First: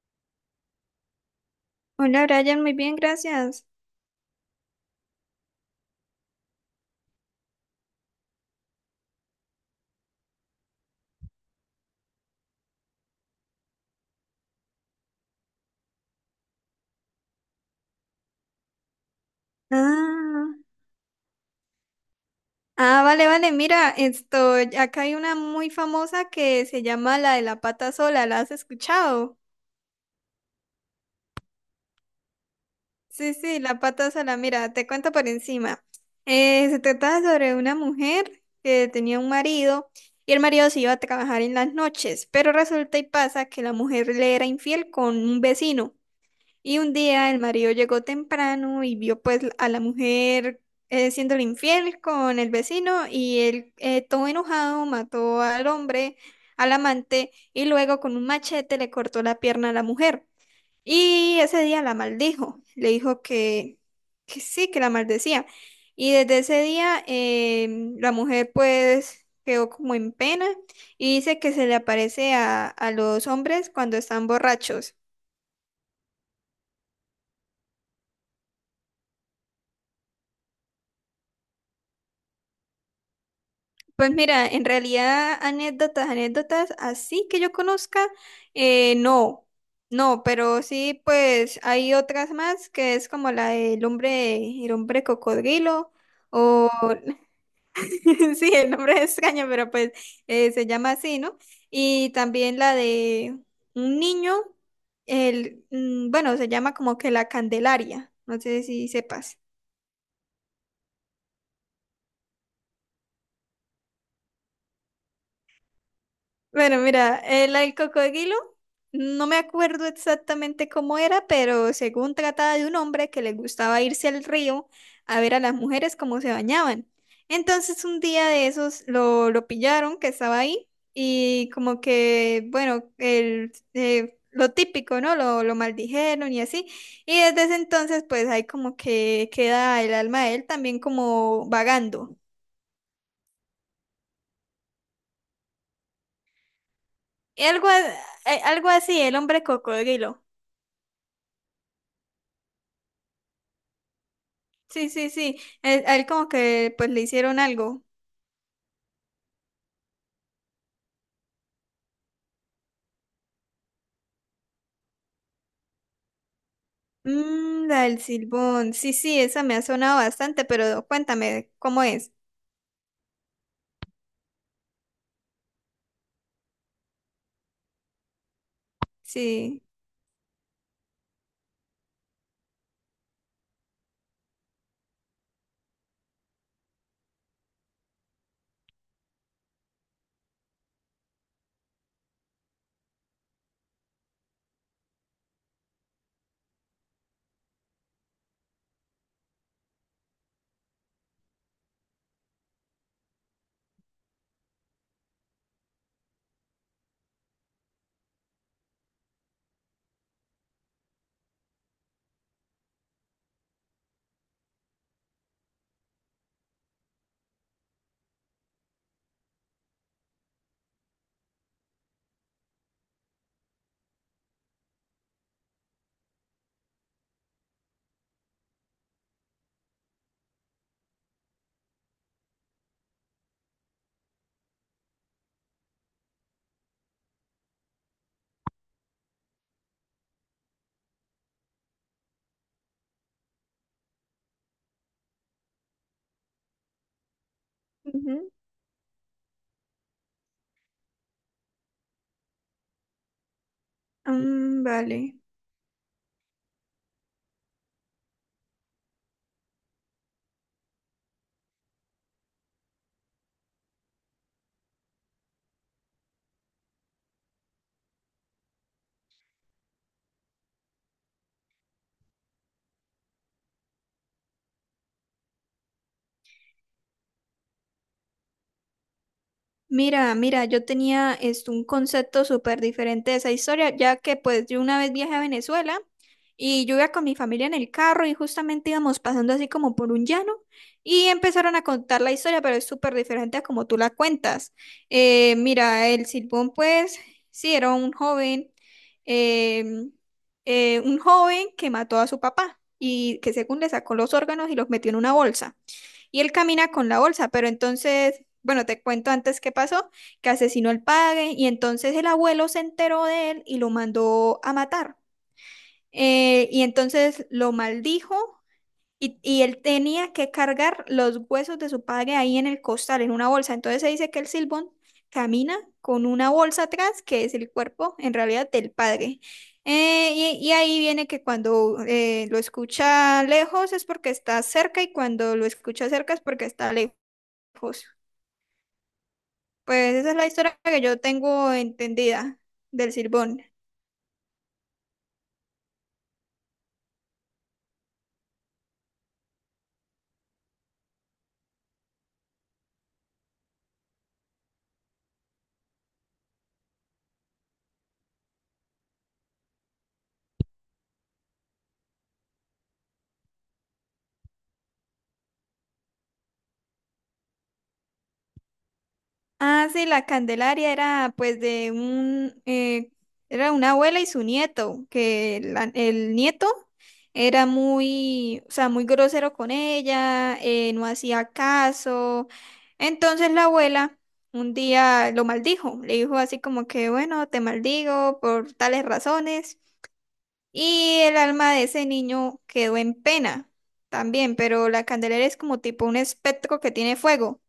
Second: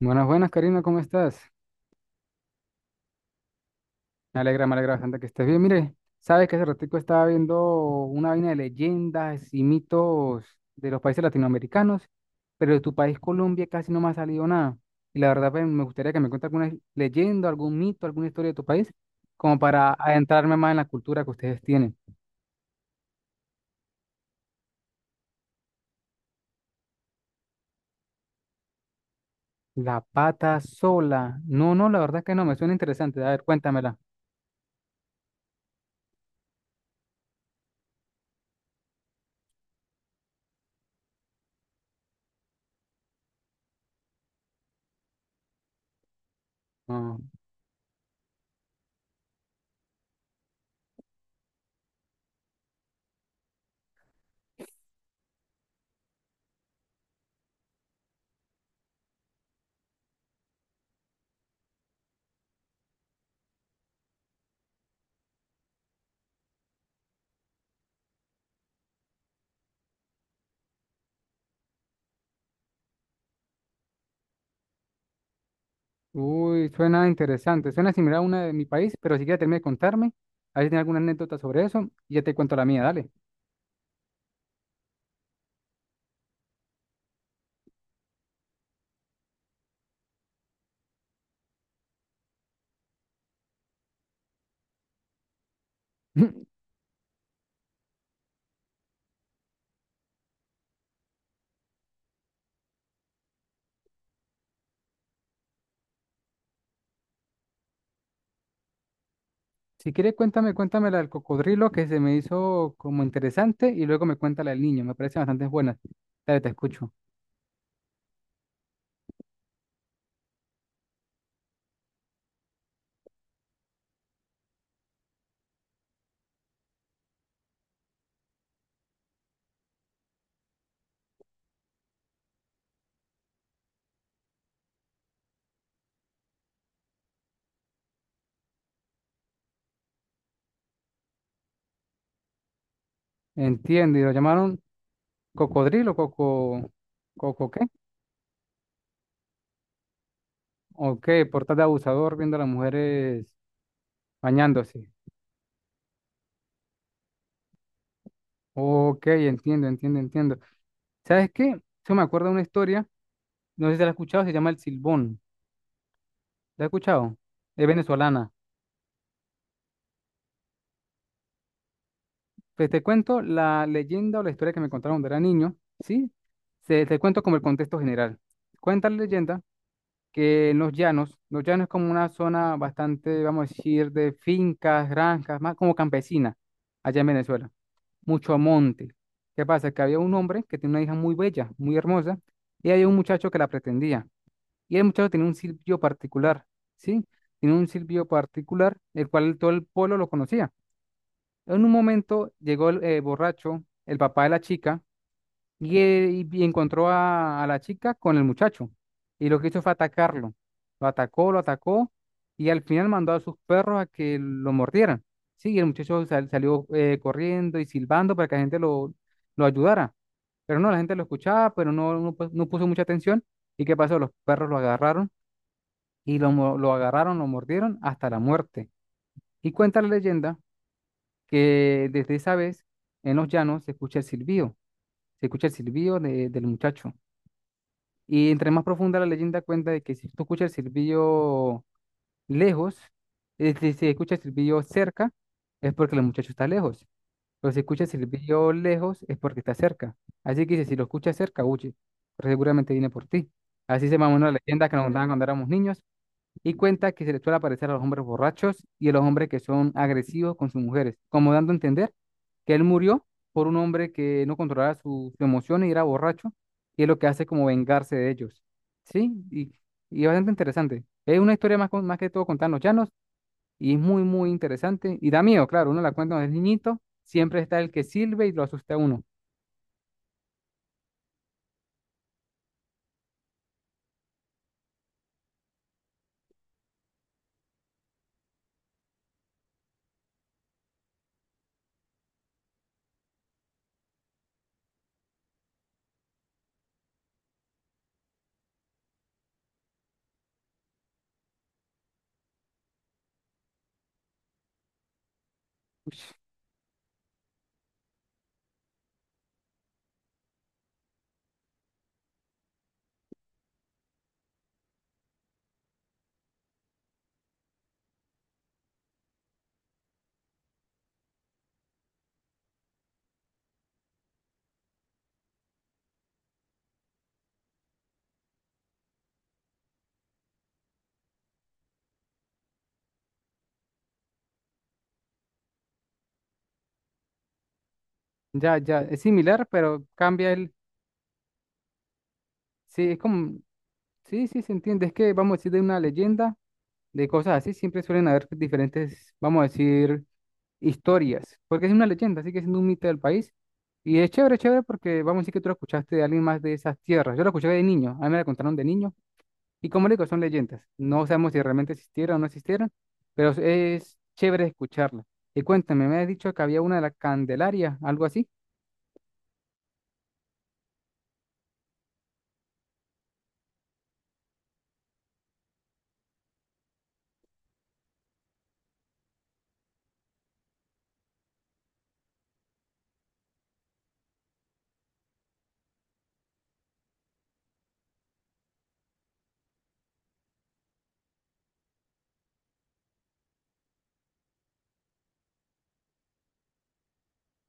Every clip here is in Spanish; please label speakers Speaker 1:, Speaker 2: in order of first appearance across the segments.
Speaker 1: Buenas, buenas, Karina, ¿cómo estás?
Speaker 2: Hola Brian, muy bien, gracias.
Speaker 1: Me alegra bastante que estés bien. Mire, sabes que hace ratico estaba viendo una vaina de leyendas y mitos de los países latinoamericanos, pero de tu país, Colombia, casi no me ha salido nada. Y la verdad, pues, me gustaría que me cuentes alguna leyenda, algún mito, alguna historia de tu país, como para
Speaker 2: Ah,
Speaker 1: adentrarme más en la cultura que ustedes tienen.
Speaker 2: vale, vale, mira, esto, acá hay una muy famosa que se llama la de la pata sola, ¿la has escuchado?
Speaker 1: La pata sola. No, no, la verdad es que no, me suena interesante. A
Speaker 2: Sí,
Speaker 1: ver,
Speaker 2: sí, la
Speaker 1: cuéntamela.
Speaker 2: pata sola, mira, te cuento por encima. Se trataba sobre una mujer que tenía un marido y el marido se iba a trabajar en las noches, pero resulta y pasa que la mujer le era infiel con un vecino. Y un
Speaker 1: Ah.
Speaker 2: día el marido llegó temprano y vio pues a la mujer siéndole infiel con el vecino y él todo enojado mató al hombre, al amante y luego con un machete le cortó la pierna a la mujer. Y ese día la maldijo, le dijo que sí, que la maldecía. Y desde ese día la mujer pues quedó como en pena y dice que se le aparece a los hombres cuando están borrachos.
Speaker 1: Uy, suena interesante. Suena similar a una de mi país, pero si quieres terminar de contarme, a ver si tiene alguna anécdota sobre eso y ya te cuento la mía, dale.
Speaker 2: Pues mira, en realidad anécdotas, anécdotas así que yo conozca, eh, no, no, pero sí, pues hay otras más que es como la del hombre, el hombre cocodrilo, o sí, el nombre es extraño, pero pues se llama así, ¿no? Y también la de un niño, bueno, se llama como que la Candelaria, no sé si sepas.
Speaker 1: Si quieres, cuéntame, cuéntame la del cocodrilo que se me hizo como interesante y luego me cuenta la del niño. Me parece bastante buena. Dale, te
Speaker 2: Bueno,
Speaker 1: escucho.
Speaker 2: mira, el cocodrilo, no me acuerdo exactamente cómo era, pero según trataba de un hombre que le gustaba irse al río a ver a las mujeres cómo se bañaban. Entonces un día de esos lo pillaron que estaba ahí y como que, bueno, lo típico, ¿no? Lo maldijeron y así. Y desde ese entonces pues ahí como que queda el alma de él también como vagando.
Speaker 1: Entiendo, y lo llamaron cocodrilo, coco, coco, ¿qué?
Speaker 2: Algo, a- Algo así, el hombre cocodrilo.
Speaker 1: Ok, por tal de abusador viendo a las mujeres
Speaker 2: Sí,
Speaker 1: bañándose.
Speaker 2: sí, sí. Él, a él como que pues le hicieron algo.
Speaker 1: Ok, entiendo, entiendo, entiendo. ¿Sabes qué? Yo me acuerdo de una historia, no sé si la has escuchado, se llama El Silbón. ¿La he escuchado? Es
Speaker 2: Mm, la del
Speaker 1: venezolana.
Speaker 2: silbón. Sí, sí, esa me ha sonado bastante, pero cuéntame cómo es.
Speaker 1: Pues te cuento la leyenda o la historia que me contaron cuando era niño, ¿sí? Se, te cuento como el contexto general. Cuenta la leyenda
Speaker 2: Sí.
Speaker 1: que en los llanos es como una zona bastante, vamos a decir, de fincas, granjas, más como campesina, allá en Venezuela. Mucho monte. ¿Qué pasa? Que había un hombre que tenía una hija muy bella, muy hermosa, y había un muchacho que la pretendía. Y el muchacho tenía un silbido particular, ¿sí? Tenía un silbido particular, el cual todo el pueblo lo conocía. En un momento llegó el borracho, el papá de la chica, y encontró a la chica con el muchacho. Y lo que hizo fue atacarlo. Lo atacó, y al final mandó a sus perros a que lo mordieran. Sí, y el muchacho salió corriendo y silbando para que la gente lo ayudara. Pero no, la gente lo escuchaba, pero no, no, no puso mucha atención. ¿Y qué pasó? Los perros lo agarraron y lo, lo agarraron, lo mordieron hasta la muerte. Y cuenta la leyenda que desde esa vez en los llanos se escucha el silbido, se escucha el silbido del muchacho. Y entre más profunda la leyenda cuenta de que si tú escuchas el silbido lejos, es decir, si se escucha el silbido cerca, es porque el muchacho está lejos. Pero si escucha el
Speaker 2: Ujú.
Speaker 1: silbido lejos, es porque está cerca. Así que dice, si lo escuchas cerca, huye, pero seguramente viene por ti. Así se mamó una
Speaker 2: Mm,
Speaker 1: leyenda que nos contaban
Speaker 2: vale.
Speaker 1: cuando éramos niños y cuenta que se le suele aparecer a los hombres borrachos y a los hombres que son agresivos con sus mujeres, como dando a entender que él murió por un hombre que no controlaba sus emociones y era borracho, y es lo que hace como vengarse de ellos. ¿Sí? Y bastante interesante. Es una historia más, más que todo contar en los llanos y es muy, muy interesante. Y da miedo, claro, uno la cuenta cuando es niñito, siempre está el que sirve y lo asusta a uno.
Speaker 2: Mira, mira, yo tenía esto, un concepto súper diferente de esa historia, ya que pues yo una vez viajé a Venezuela y yo iba con mi familia en el carro y justamente íbamos pasando así como por un llano y empezaron a contar la historia, pero es súper diferente a como tú la cuentas. Mira, el Silbón pues sí era un joven, em, un joven que mató a su papá y que según le sacó los órganos y los metió en una bolsa. Y él camina con la bolsa, pero entonces, bueno, te cuento antes qué pasó, que asesinó al padre y entonces el abuelo se enteró de él y lo mandó a matar. Y entonces lo maldijo y él tenía que cargar los huesos de su padre ahí en el costal, en una bolsa. Entonces se dice que el Silbón camina con una bolsa atrás, que es el cuerpo en realidad del padre. Eh, y ahí viene que cuando lo escucha lejos es porque está cerca y cuando lo escucha cerca es porque está lejos. Pues,
Speaker 1: Ya, ya, es similar, pero
Speaker 2: pues esa es la
Speaker 1: cambia el...
Speaker 2: historia que yo tengo entendida
Speaker 1: Sí,
Speaker 2: del
Speaker 1: es como...
Speaker 2: Silbón.
Speaker 1: Sí, sí, se entiende. Es que vamos a decir de una leyenda de cosas así, siempre suelen haber diferentes, vamos a decir, historias, porque es una leyenda, sigue siendo un mito del país. Y es chévere, chévere, porque vamos a decir que tú lo escuchaste de alguien más de esas tierras. Yo lo escuché de niño, a mí me la contaron de niño. Y como le digo, son leyendas. No sabemos si realmente existieron o no existieron, pero es chévere escucharla. Y cuéntame, me has dicho que había una de la Candelaria, algo así.
Speaker 2: Ah, sí, la Candelaria era pues era una abuela y su nieto, que el nieto era muy, o sea, muy grosero con ella, no hacía caso. Entonces la abuela un día lo maldijo, le dijo así como que, bueno, te maldigo por tales razones. Y el alma de ese niño quedó en pena también, pero la candelera es como tipo un espectro que tiene fuego.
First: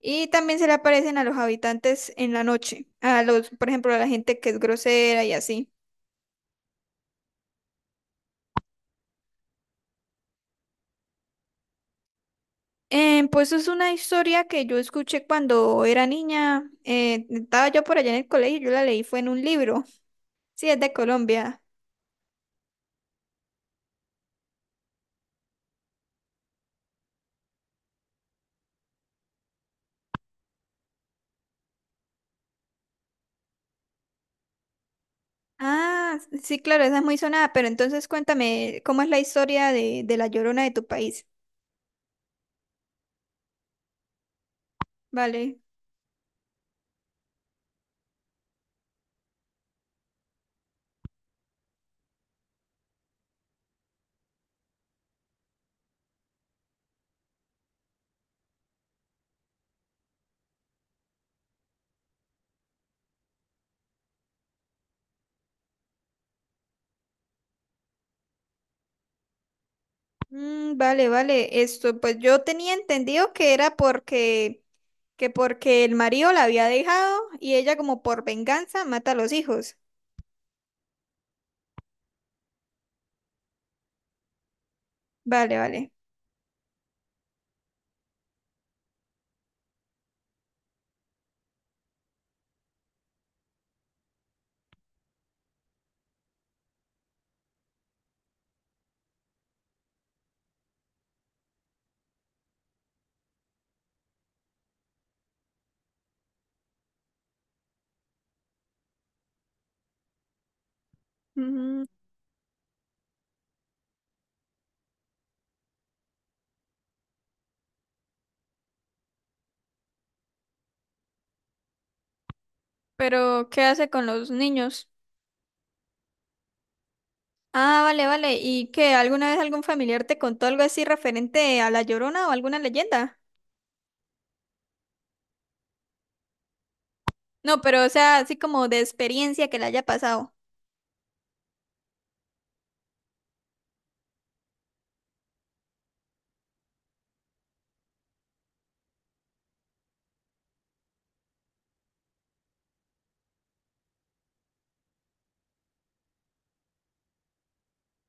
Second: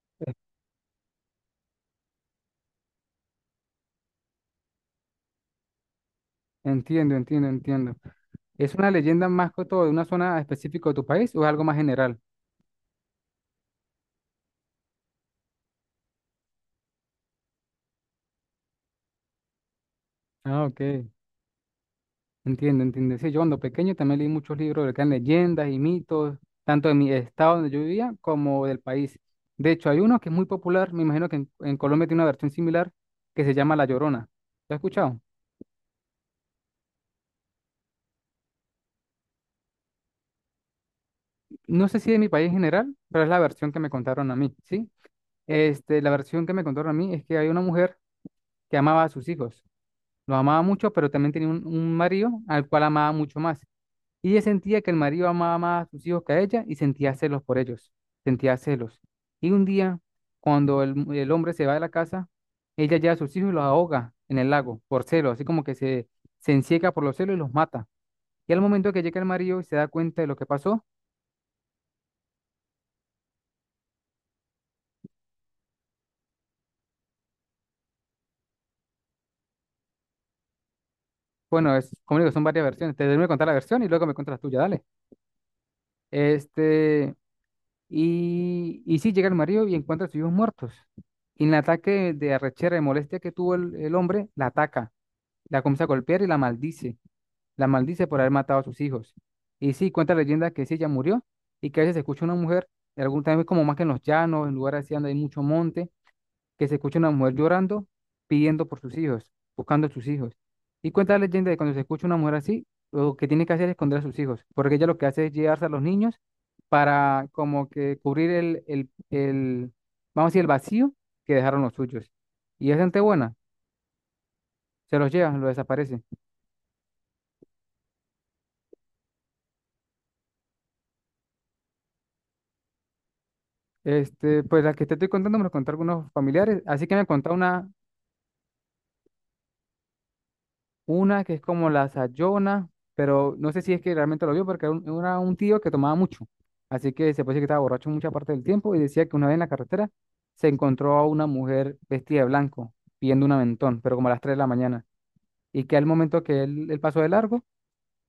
Speaker 2: Y también se le aparecen a los habitantes en la noche, a los, por ejemplo, a la gente que es grosera y así.
Speaker 1: Entiendo, entiendo, entiendo. ¿Es una leyenda más que todo de una zona específica de tu país o es algo más general?
Speaker 2: Pues es una historia que yo escuché cuando era niña. Estaba yo por allá en el colegio, yo la leí, fue en un libro.
Speaker 1: Ah,
Speaker 2: Sí, es de
Speaker 1: ok.
Speaker 2: Colombia.
Speaker 1: Entiendo, entiendo. Sí, yo cuando pequeño también leí muchos libros de que eran leyendas y mitos, tanto de mi estado donde yo vivía como del país. De hecho, hay uno que es muy popular, me imagino que en Colombia tiene una versión similar, que se llama La Llorona. ¿Lo has escuchado?
Speaker 2: Ah, sí, claro, esa es muy sonada, pero entonces cuéntame, ¿cómo es la historia de la Llorona de tu país?
Speaker 1: No sé si de mi país en general, pero es la versión que me contaron a mí, ¿sí?
Speaker 2: Vale.
Speaker 1: Este, la versión que me contaron a mí es que hay una mujer que amaba a sus hijos. Los amaba mucho, pero también tenía un marido al cual amaba mucho más. Y ella sentía que el marido amaba más a sus hijos que a ella y sentía celos por ellos, sentía celos. Y un día, cuando el, el hombre se va de la casa, ella lleva a sus hijos y los ahoga en el lago por celos, así como que se encieca por los celos y los mata. Y al momento que llega el marido y se da cuenta de lo que
Speaker 2: Mm,
Speaker 1: pasó,
Speaker 2: vale, vale. Esto, pues yo tenía entendido que era porque, que porque el marido la había dejado y ella como por venganza mata a los hijos.
Speaker 1: bueno, es, como digo, son varias versiones. Te debo contar la versión y luego me cuentas la tuya, dale.
Speaker 2: Vale, vale.
Speaker 1: Este, y sí, llega el marido y encuentra a sus hijos muertos. Y en el ataque de arrechera y molestia que tuvo el hombre, la ataca. La comienza a golpear y la maldice. La maldice por haber matado a sus hijos. Y sí, cuenta la leyenda que sí, ella murió y que a veces se escucha una mujer, en algún también como más que en los llanos, en lugares así donde hay mucho monte, que se escucha una mujer llorando, pidiendo por sus hijos, buscando a sus hijos. Y cuenta la leyenda de cuando se
Speaker 2: Ujú.
Speaker 1: escucha una mujer así, lo que tiene que hacer es esconder a sus hijos, porque ella lo que hace es llevarse a los niños para como que cubrir vamos a decir, el vacío que dejaron los suyos. Y es gente buena,
Speaker 2: Pero, ¿qué hace con los niños?
Speaker 1: se los lleva, los desaparece.
Speaker 2: Ah, vale, vale. ¿Y qué? ¿Alguna vez algún familiar te contó algo así referente a la Llorona o alguna leyenda?
Speaker 1: Este, pues la que te estoy contando me lo contaron algunos familiares, así que me contó
Speaker 2: No, pero, o sea, así como de experiencia que le haya pasado.
Speaker 1: una que es como la Sayona, pero no sé si es que realmente lo vio porque era un tío que tomaba mucho, así que se puede decir que estaba borracho mucha parte del tiempo y decía que una vez en la carretera se encontró a una mujer vestida de blanco pidiendo un aventón, pero como a las 3 de la mañana, y que al momento que él pasó de largo,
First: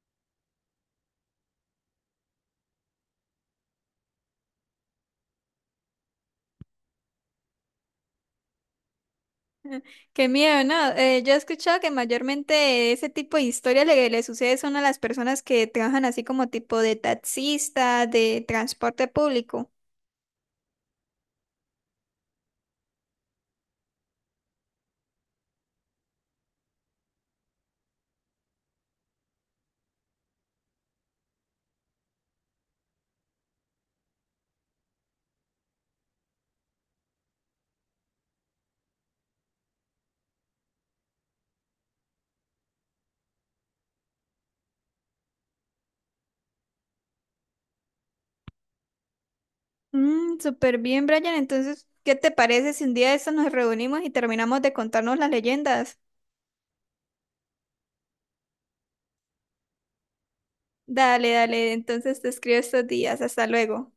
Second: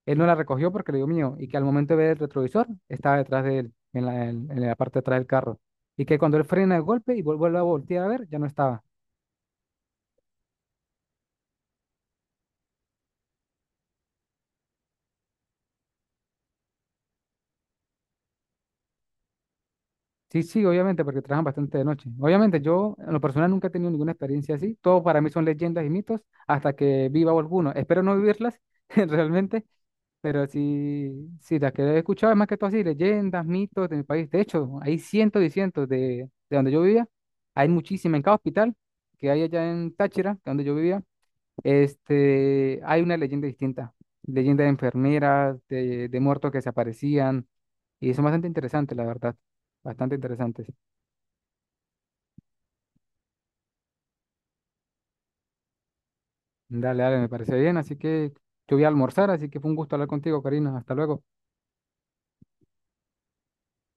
Speaker 1: él no la recogió porque le dio miedo, y que al momento de ver el retrovisor estaba detrás de él, en la, en la parte de atrás del carro, y que cuando él frena de golpe y vuelve a voltear a ver, ya no estaba.
Speaker 2: Qué miedo, ¿no? Yo he escuchado que mayormente ese tipo de historias le sucede son a las personas que trabajan así como tipo de taxista, de transporte público.
Speaker 1: Sí, sí, obviamente, porque trabajan bastante de noche. Obviamente, yo en lo personal nunca he tenido ninguna experiencia así. Todo para mí son leyendas y mitos hasta que viva alguno. Espero no vivirlas realmente, pero sí, sí, las que he escuchado es más que todo así, leyendas, mitos de mi país. De hecho, hay cientos y cientos de donde yo vivía. Hay muchísimas. En cada hospital que hay allá en Táchira, donde yo vivía, este, hay una leyenda distinta. Leyenda de enfermeras, de muertos que se aparecían. Y son bastante interesantes, la verdad. Bastante
Speaker 2: Mm,
Speaker 1: interesantes.
Speaker 2: súper bien, Brian. Entonces, ¿qué te parece si un día de estos nos reunimos y terminamos de contarnos las leyendas?
Speaker 1: Dale, dale, me parece bien. Así que yo voy a almorzar, así que fue un gusto hablar contigo, Karina. Hasta luego.
Speaker 2: Dale, dale. Entonces te escribo estos días. Hasta luego.